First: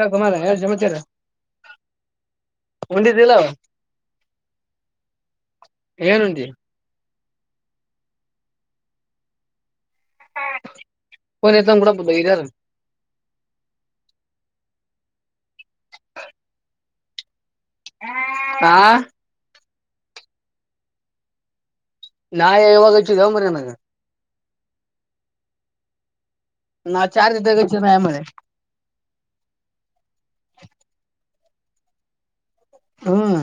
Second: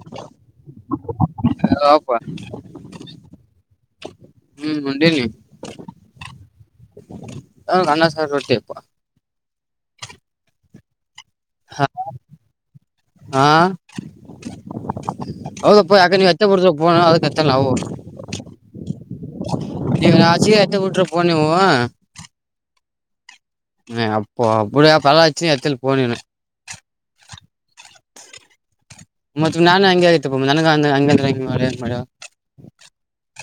ಏ ಕುಮಾರ ಏನ್ ಸಮಾಚಾರ ಹೌದಪ್ಪ ಹ್ಮ್ ಉಂಡಿದ್ದಿಲ್ಲ ಮುಂಡ ನೀ ಏನ್ ಉಂಡಿ ಹ ಅನ್ನ ಸಾರ ರೊಟ್ಟಿ ಇಪ್ಪ ಹಾ [unintelligible] ಹೌದಪ್ಪ ಯಾಕ ನೀವು ಎತ್ತ ಬಿಡ್ತೋಣ ಅದಕ್ಕೆ ಎತ್ತಲ್ಲ ಆ ನೀವು ನಾಚ ಎತ ಬಿಟ್ಟ್ರ ಪನವು ನಾ ಇವಾಗಚ್ಚಿದಂಬ್ರ ಹ್ಮ ಅಪ್ಪ ಅಬಡಾ ಪಲಾಚುನ ಎತಲಿ ಪನ ನಾ ಚಾರ್ ದ ಮತ್ತ ನಾ ಹಂಗಗೆ ಆಯತಪ್ಪ ನನ್ಗ ಹಂಗ ಅಂದ್ರ ಹ ಮಾಡ ಹೆ ಮಾಡ್ಯವ ಹ್ಮ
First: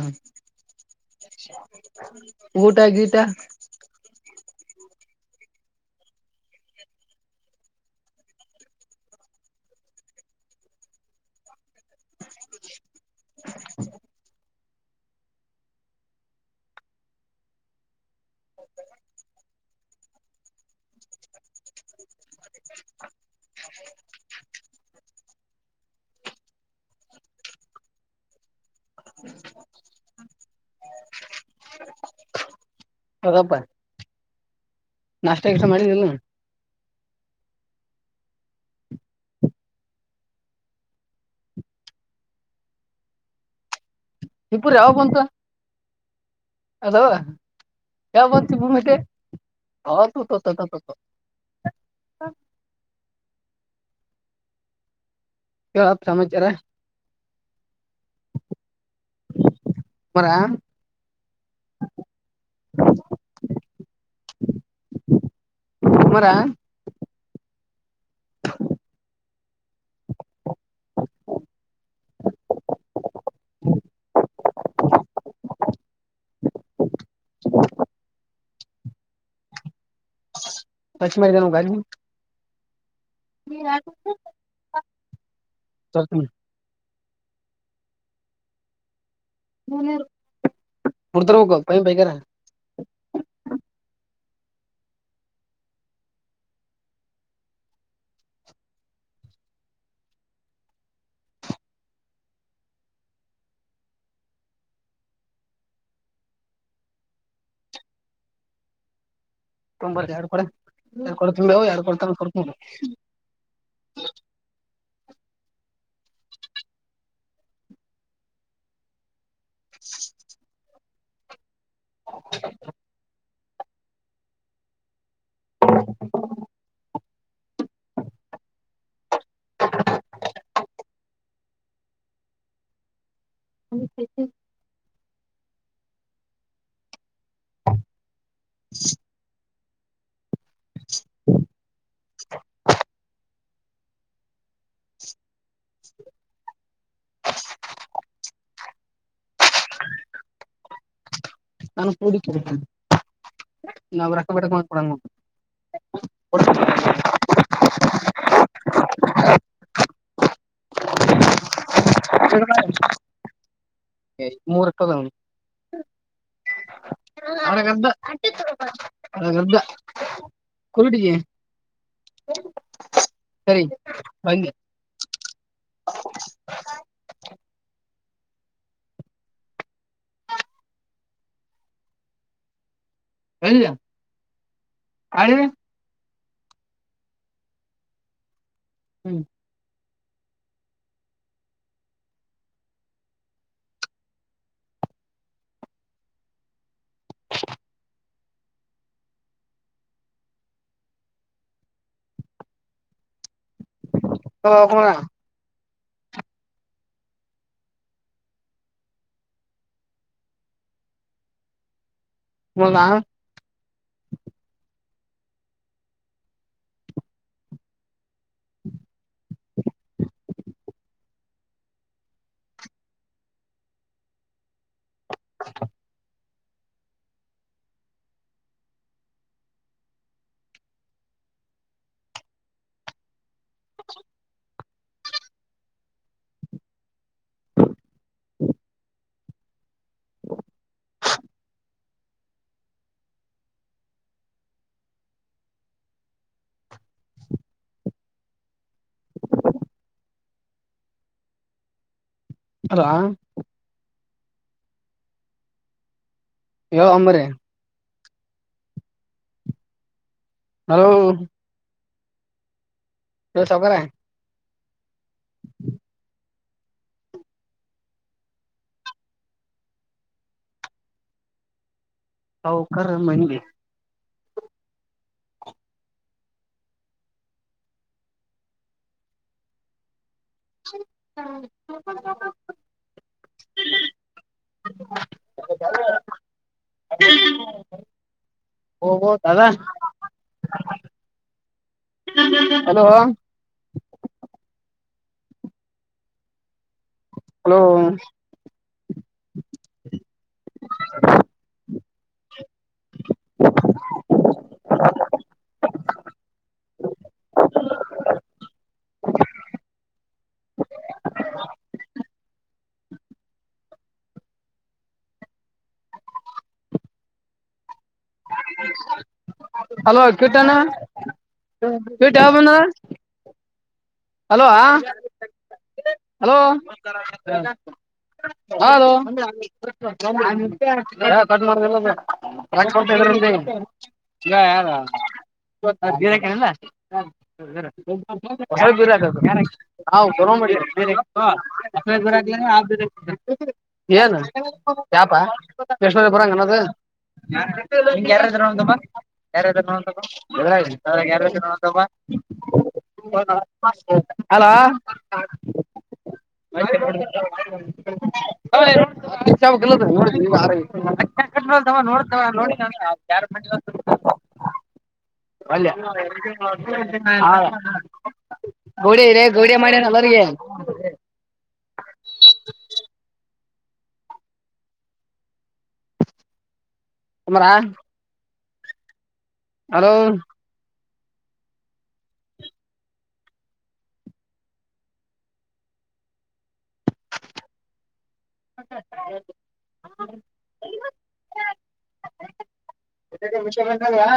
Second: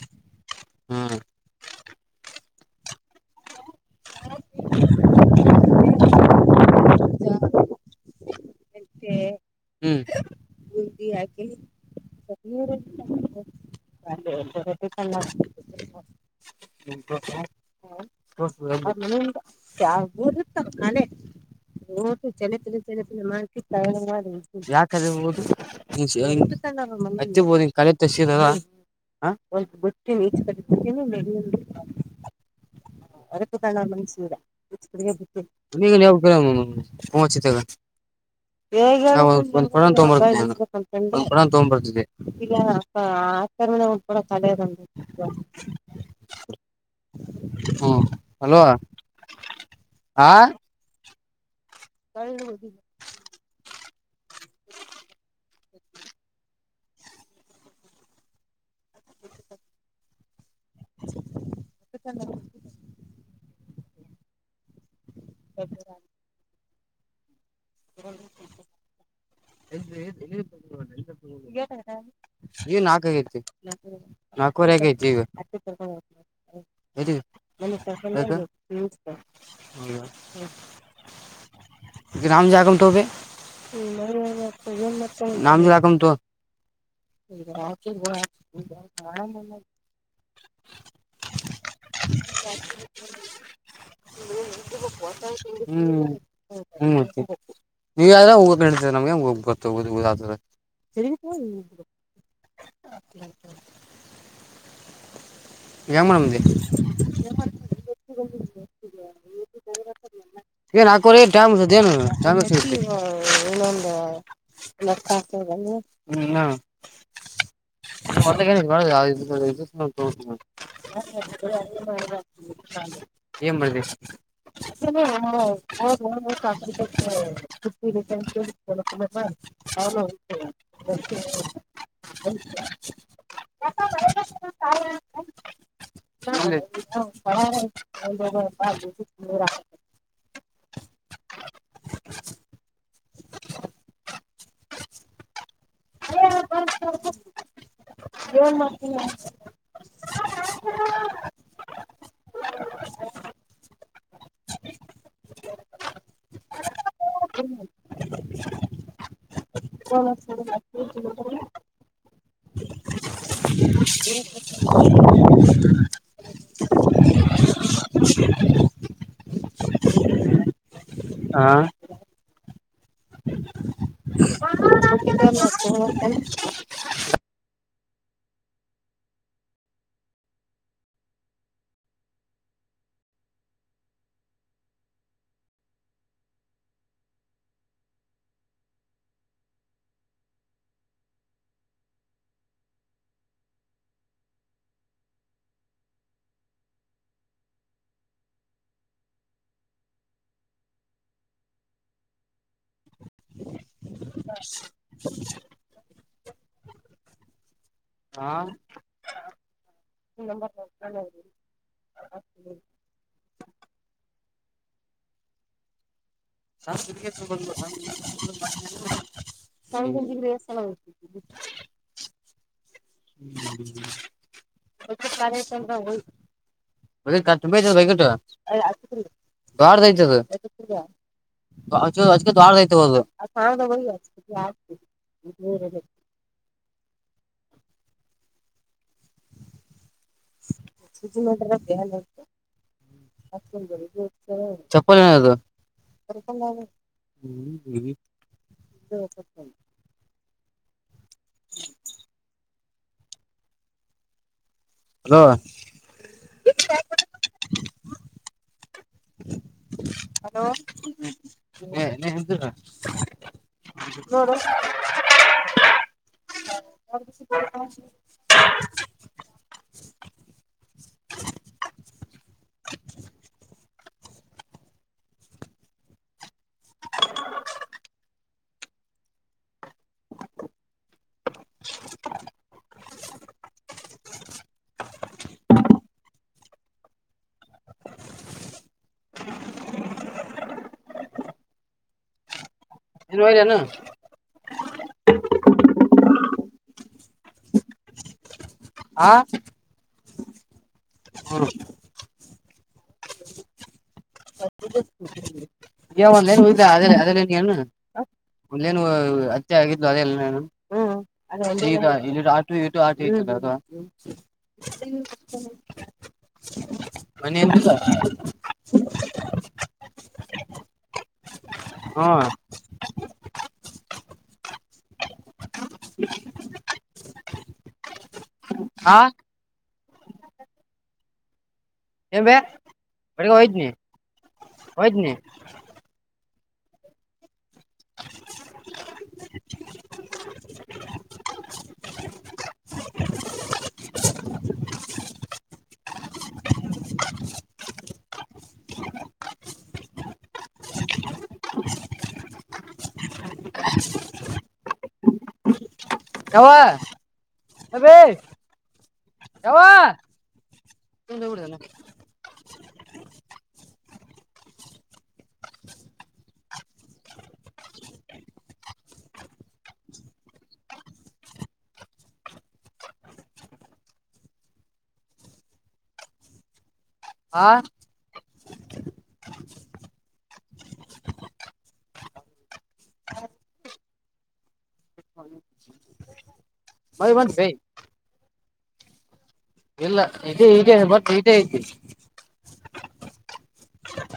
ಊಟ ಗೀಟ ಹ್ಮ್ ಯಾಕೆ [inaudible] [unintelligible] ಯಾವಊ ಇತ್ತ ಮಾನೆ ಟ್ಟ ಚಲ ಚಲ ಮಾಡಲ [unintelligible] [unintelligible] ಹ ಒ ಬಿಟ್ಟೀನಿ ಈ [inaudible] ಅದಪ್ಪ ನಾಷ್ಟ ಗೀಷ್ಟ ಮಾಡಿದಿಲ್ಲ [unintelligible] [inaudible] ತಗ್ ಬರ್ತ ತರ್ಮ ಒ ಕೂಡ ಇಬ್ಬರು ತಡೆಯರಂದ ಯಾವಾಗ ಬಂತು ಹ್ಮ್ ಕ ಬರ್ತಿ ಅಲ್ವಾ ಭೂಮಿಟ ಹತತತತ ಕಳ ಹುದ ಕ ಸಮಚಾರ ಬರ [unintelligible] ಎ ಮರ ಇ [unintelligible] ಈಗ್ ನಾಕ್ ಆಗೈತಿ [unintelligible] [unintelligible] [unintelligible] [unintelligible] [unintelligible] [unintelligible] ಹ್ಮ್ ಹ್ಮ್ ನೀವು ಯ್ರ ಹೋಗಳ್ತೀರಿ ನಮಗೆೋಗ ಗೊತ್ತೋಗುದ [unintelligible] ಏನ್ ಮಾಡಿ ಬಂದಿ [unintelligible] ತೊಗೊಂಡ್ ಬರ್ತೀಯಾ ಎರಡು ಕೊಡಾ ಎರಡು ಕೊಡಾ ತುಂಬಿಯಾವ ಎರಡು ಕೊಡಾ ತಗೊಂಬಾ [unintelligible] ಇನ್ನೊಂದು [unintelligible] [unintelligible] ಏನ್ ಮಾಡ್ದಿ [unintelligible] [unintelligible] [unintelligible] [unintelligible] [unintelligible] [unintelligible] [unintelligible] [unintelligible] [unintelligible] ನಾನು ಕುಡಿ ನನ್ನ ರೋಕ್ಕ ಬೇಡಕ್ ಬಂದ್ರೆ ಕೊಡಲ್ [unintelligible] [unintelligible] [unintelligible] [unintelligible] [unintelligible] ಹಾ ಸರಿ ಬನ್ನಿ [unintelligible] ಎಲ್ಲ ಆ ಹ್ಮ್ [unintelligible] ಆ [unintelligible] [unintelligible] [unintelligible] [unintelligible] [unintelligible] ಯಾರದು ಐತಿ ಅದು [unintelligible] ಅದಕ್ಕೆ ದೊಡ್ಡದ ಐತಿ ಅದು [unintelligible] [unintelligible] ಚಪ್ಪಲ್ ಏನದು [unintelligible] [unintelligible] ಹಲೋ ಏನೋ ಅಂದ್ರಿ ಹ ಹಲೋ ನೀ ಎಂತ ಹ ಹ ಹೊಕ್ಕರಣ ಮನೆಗೆ ಹ ಹ ಓವಓ ದಾದಾ ಹ ನೀ ಹೋದೆನು ಹಲೋ ಹಾ ಹ ಹ ಈ ಒಂದ ಏನು ಅ ಅದ್ರ ಏನು ಅಂದೇನು ಅತ್ತೆ ಆಗಿದ್ಲು ಅದೆೇಲ್ಲನು ಇದು ಹಲ್ಟಿಕೆಟ್ ಅದು ಹಲ್ಟಿಕೆಟ್ ಮನೆ ಎತ ಹಲೋ ಕೀಟನ್ ಹ್ಮ ಕಿಟ್ಟ ಯಾವಾಗ ಬಂದನ ಹಲೋ ಹಲೋ ಹಲೋ ಹಾ ಏನ್ ಬೆ ಬೆಳಿಗ್ಗೆ ಹೋಯ್ದ್ನಿ ಗ ಯಾರ ಹೋಯ್ದ್ನಿ ದರಕಣಲ್ಲ ಹಾವು ಬರಿ ಬೇರೆ ಬರ. ಏನು ಯಾಪಾ ಎಷ್ಣೂರ ಬರಂಗ ಅನ್ನದು. ಯಾರಾದ್ರ ನೋಮ್ಮ ಯಾರಾದೂ ನೋ ಯಾರಾದೂ ನೋಡಂತಮ್ಮ. ಅಲೋ. ಯವ್ವ ಲ್ಲ ಅಬೇ ಯವ್ವ ನೋಡ. ನ ನೋಡತ ನೋಡಿದ ಯಾರ್ ಮಂದಿ. ವಲ್ಯಾ ಹ ಗೌಡ ಇ ರೇ ಗೋಡೆ ಮಾಡಿನಲ್ಲಿಗೆ. ಕರ್ಮ. ಹಾ [inaudible] ಹಲೋ ಬೈ ಒನ್ ಬೇ ಹ. ಇಲ್ಲ ಇದೆ ಈ ಬ ಈಟೇ ಐತಿ. ಎ ಮುಷಂತಲ್ವಾ.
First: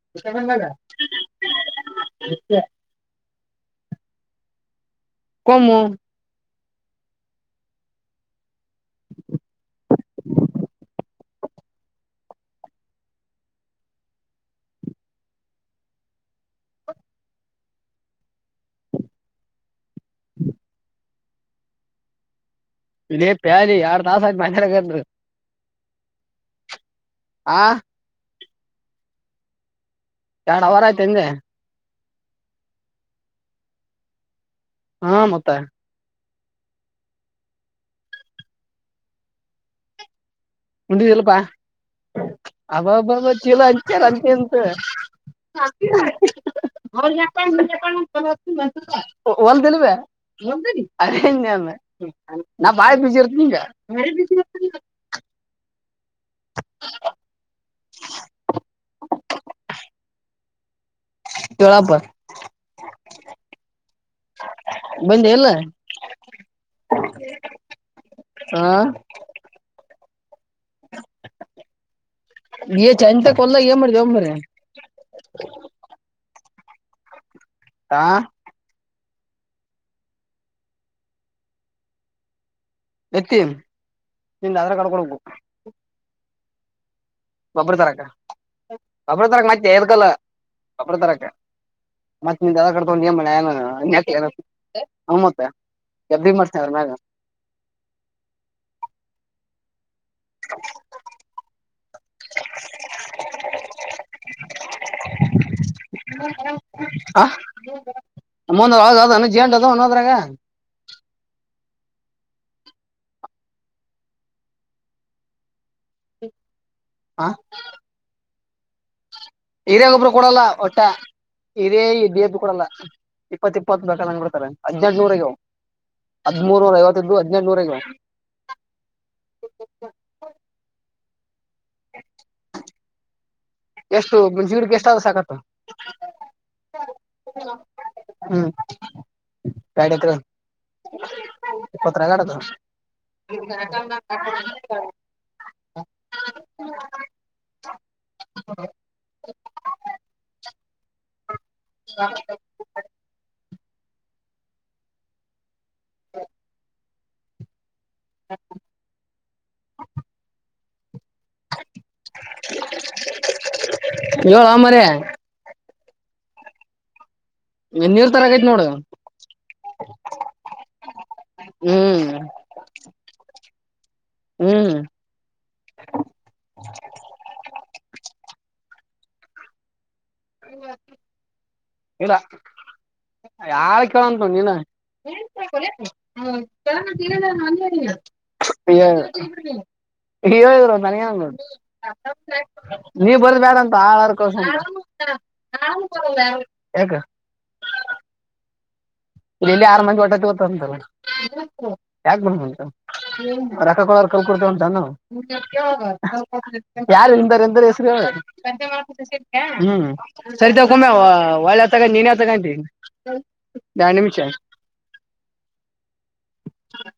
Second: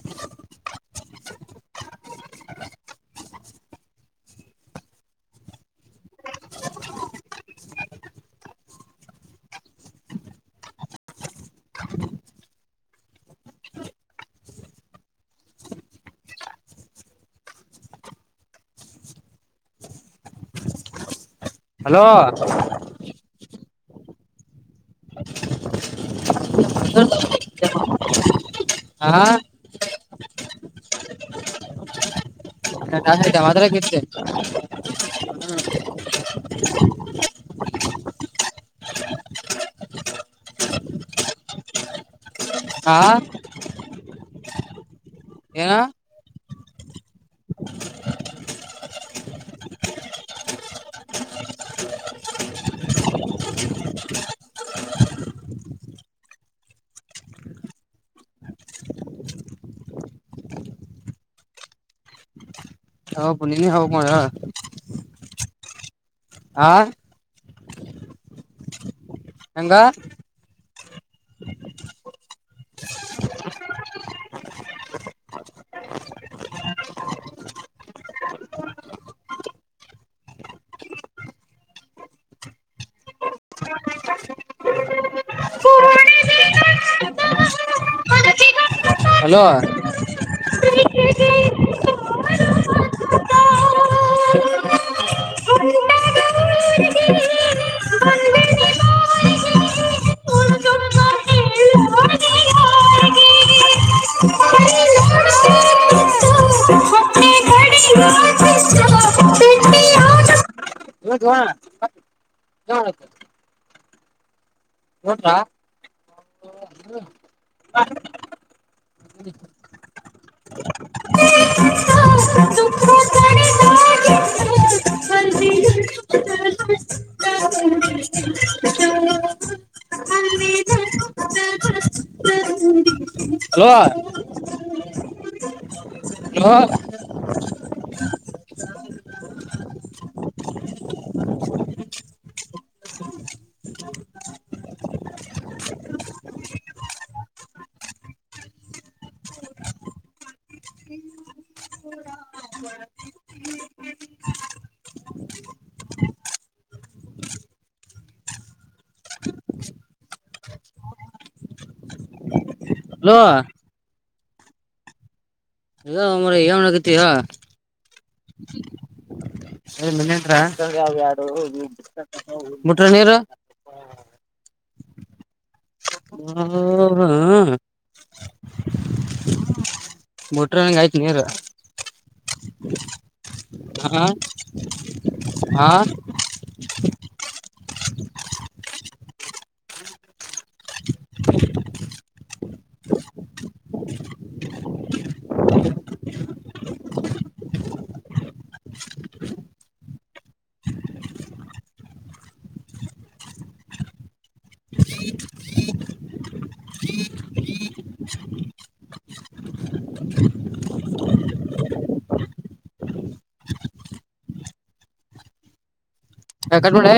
ಎಸ. ಕಮು. ಹ ಹಲೋ. ಇದೇ ಪ್ಯಾಲಿ ಎರಡ್ ತಾಸ ಆಯತ್ ಮಗಂದರು. ಆ ಆ. ಎರಡು ಅವಾರ ಆಯ್ತು ಅಂದೆ. ತ ಮಾದ್ರ ಕ ಇತ್ತ. ಹಾ ಮತ್ತಾ [inaudible] ಉಂದಿದಲ್ಪಾ ಹಾ ಅಬ್ಬಬ್ಬಬ್ಬ ಚೀಲ ಹಂಚಾರ ಅಂತಿಂತು. ಏನ [inaudible] ಓಲ್ಡಿ ಬೇ ಓಲ್ಡೆನಿ. ನಾ ಬಾಲ ಬಿಸಿರ್ತೀ ಇಗ. [inaudible] ಚೋಳಾಪ. ಹೌಬು ನೀನ ಹೇಳ್ಬೇಕು ಹೇಳ. ಬಂದೆ ಇಲ್ಲಾ. ಆ. ಹಾ. ಹೆಂಗ. ಹ. [inaudible] ನೀ ಚಂತ ಕೊಲ್ಲ ಇನ ಮಾಡ್ಡ್ಯೋ ಮಾರಾಯ. ಹಾ. ಎತ್ತಿ ನಿಂದ ಆಧರ ಕಾರ್ಡ್ ಕೊಡಬೇಕು. ಬಬ್ಬರ ತರಕ್ಕ ಬಬ್ಬರ ಹಲೋ ತರಕ್ಕ ಮತ್ತೆ ಎದಕಲ್ಲ ಒಬ್ಬರ ಹೊಟ್ಟೆ ತರಕ್ಕೆ. ಮತ್ತೆ ನಿಂದ ಆಧಾರ್ ಕಾರ್ಡ್ ತೊಗೊಂಡ ಏನ್ ಮನ್ಯಾಗ ನ ನೆಕ್ಲಿ ಏನ್ ಹೂ ಮತ್ತ. ಎಬ್ ಮರತ್ನಿ ಅದರ ಮ್ಯಾಗ. ಹ. [inaudible] [inaudible] [inaudible] ಹಾ. ಕಡಿಯ ಮುಂದ ಅದಾವ ಅ ಜನ್ ಅದಾವ ಏನ್ ಅದರಾಗ. [inaudible] ನೋಡ್ರಾ. ಹಾ. ಹಿರೇಗೊಬ್ರು ಕೊಡಲ್ಲ ಒಟ್ಟ. ಇದೇ ಬಿ ಎಪ ಕೊಡಲ್ಲ ಇಪ್ಪತ್ ಇಪ್ಪತ್ತು ಬೇಕಲ್ಲಂಗ್ ಬಿಡ್ತಾರೆ ಹದಿನೆಂಟು ನೂರ ಅಗ್ಯಾವ್. ಹದ್ಮೂರ ನೂರಾ ಐವತ್ತದು ಇದ್ದು ಹದಿನೆಂಟ ನೂರು ಆಗ್ಯಾವ. ಹ. [inaudible] ಹ. [inaudible] ಹಲೋ ಹಲೋ ಎಷ್ಟು ಗುಂಜಿಡ್ವಾಕ ಎಷ್ಟಾದ್ರೂ ಸಾಕತ್ತ. ಹಲೋ. ಹ್ಮ್ ಎರಡ ಎಕರೆ ದ. ಇಪ್ಪತ್ರದ. [inaudible] ಹ. [inaudible] ಹ. [inaudible] ಹ. [inaudible] ಹ ಹ. [inaudible] ಹೇಳೋ ಮಾರಾಯ. ಹು ಮಾರಾಯಾ ಏನ ಮಾಡಾಕತಿ ಹೇಳ್. ನೀರ್ ತರಾಕತಿನಿ ನೋಡ. ಡು ಹ್ಮ್ ಬಿಟ್ರ ನೀರು. ಹ್ಮ್. ಹ್ಮ್ಮ್ ಹ ಹ. ಬಿಟ್ರಾ ಅನ್ನಾಂಗ ಆಯ್ತ್ ನೀರ. ಇಲ್ಲ ಯರ ಹಾ ಕೇಳಂತ ನೀನ. ಹಾ ಏ. [inaudible] ಹರೋ ಇದರುನಯಂಗ. [inaudible] ನೀ ಬರುದ ಬ್ಯಾಡ ಅಂತ ಆಳರ ಕಳಸ ಬೇಕ ಅಂತ. ಯಾಕ ಇಲ್ಲಿ ಆರು ಮಂದಿ ಒಟ್ಟತ ಅಂತಲ್ಲ ಯಾಕೆ ಬಂದ ಅಂತೆ ರೊಕ್ಕ ಕೊಡೋರ ಕೈಯಲ್ಲಿ ಉಂಟನು ಯಾರು ಹಿಂದರ್ ಹಿಂದರ್ ಹೆಸರು ಹೇಳು ಹ್ಮ ಸರಿ ತಕೊಮ್ ಹ ಒಳ್ಳ ತಕೊ ನೀನೇ ತಕಂತಿ ಎರಡು ನಿಮಿಷ ಹೇ ಕಟ್ ಮಾಡೇ